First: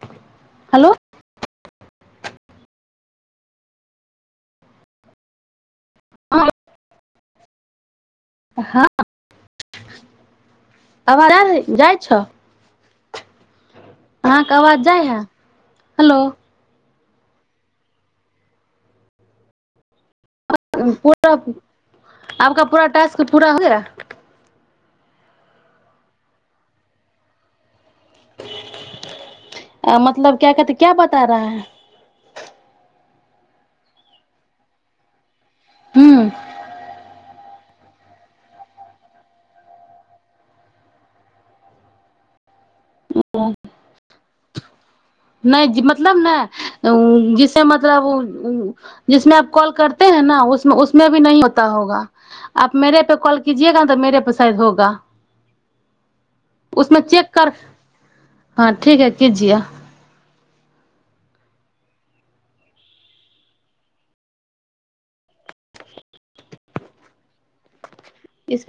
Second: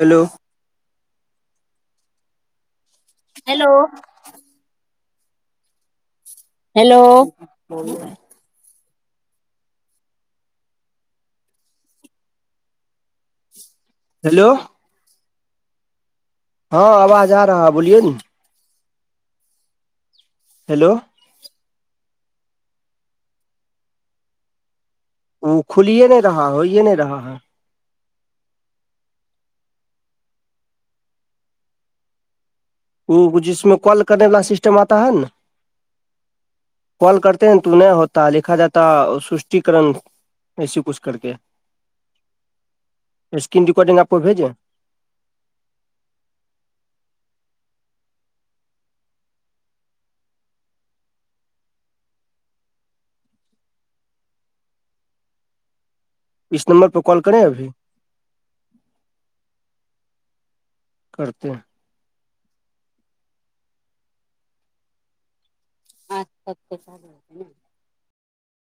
Hello. Hello hello. हँ hello. हँ आ जाइ छै। अहक हेलो अवाज जाइ है। हेलो। हँ आवाज आ रहा है बोलियो न। हेलो पूरा। आपक पूरा टासस्क पूरा हो गया। ओ खुलिएे नहि रहा होये नहि रहा है [unintelligible] आ मतलब क्य कहते क्या बता रहा है [unintelligible] ओ जिसमे कॉल करने वालला सिस्टम आता है न हुँ े तू नहि होता लिखा जाता सुष्टिकरण ऐसी कुछ करके स्क्रीन रिकॉर्डिंग आपको भेजे नहि मतलब ने जिसे मतलब जिसमे कॉल करते है न उ उसमे भी न होता होगा आप मेे पे कॉल कीजएगा ने तऽ मेे पे शायद होगा इस नंबर उसमे पर कॉल चेक करें कर अभी हँ ठीक है कीजए करतेै आज तक तऽ चत इस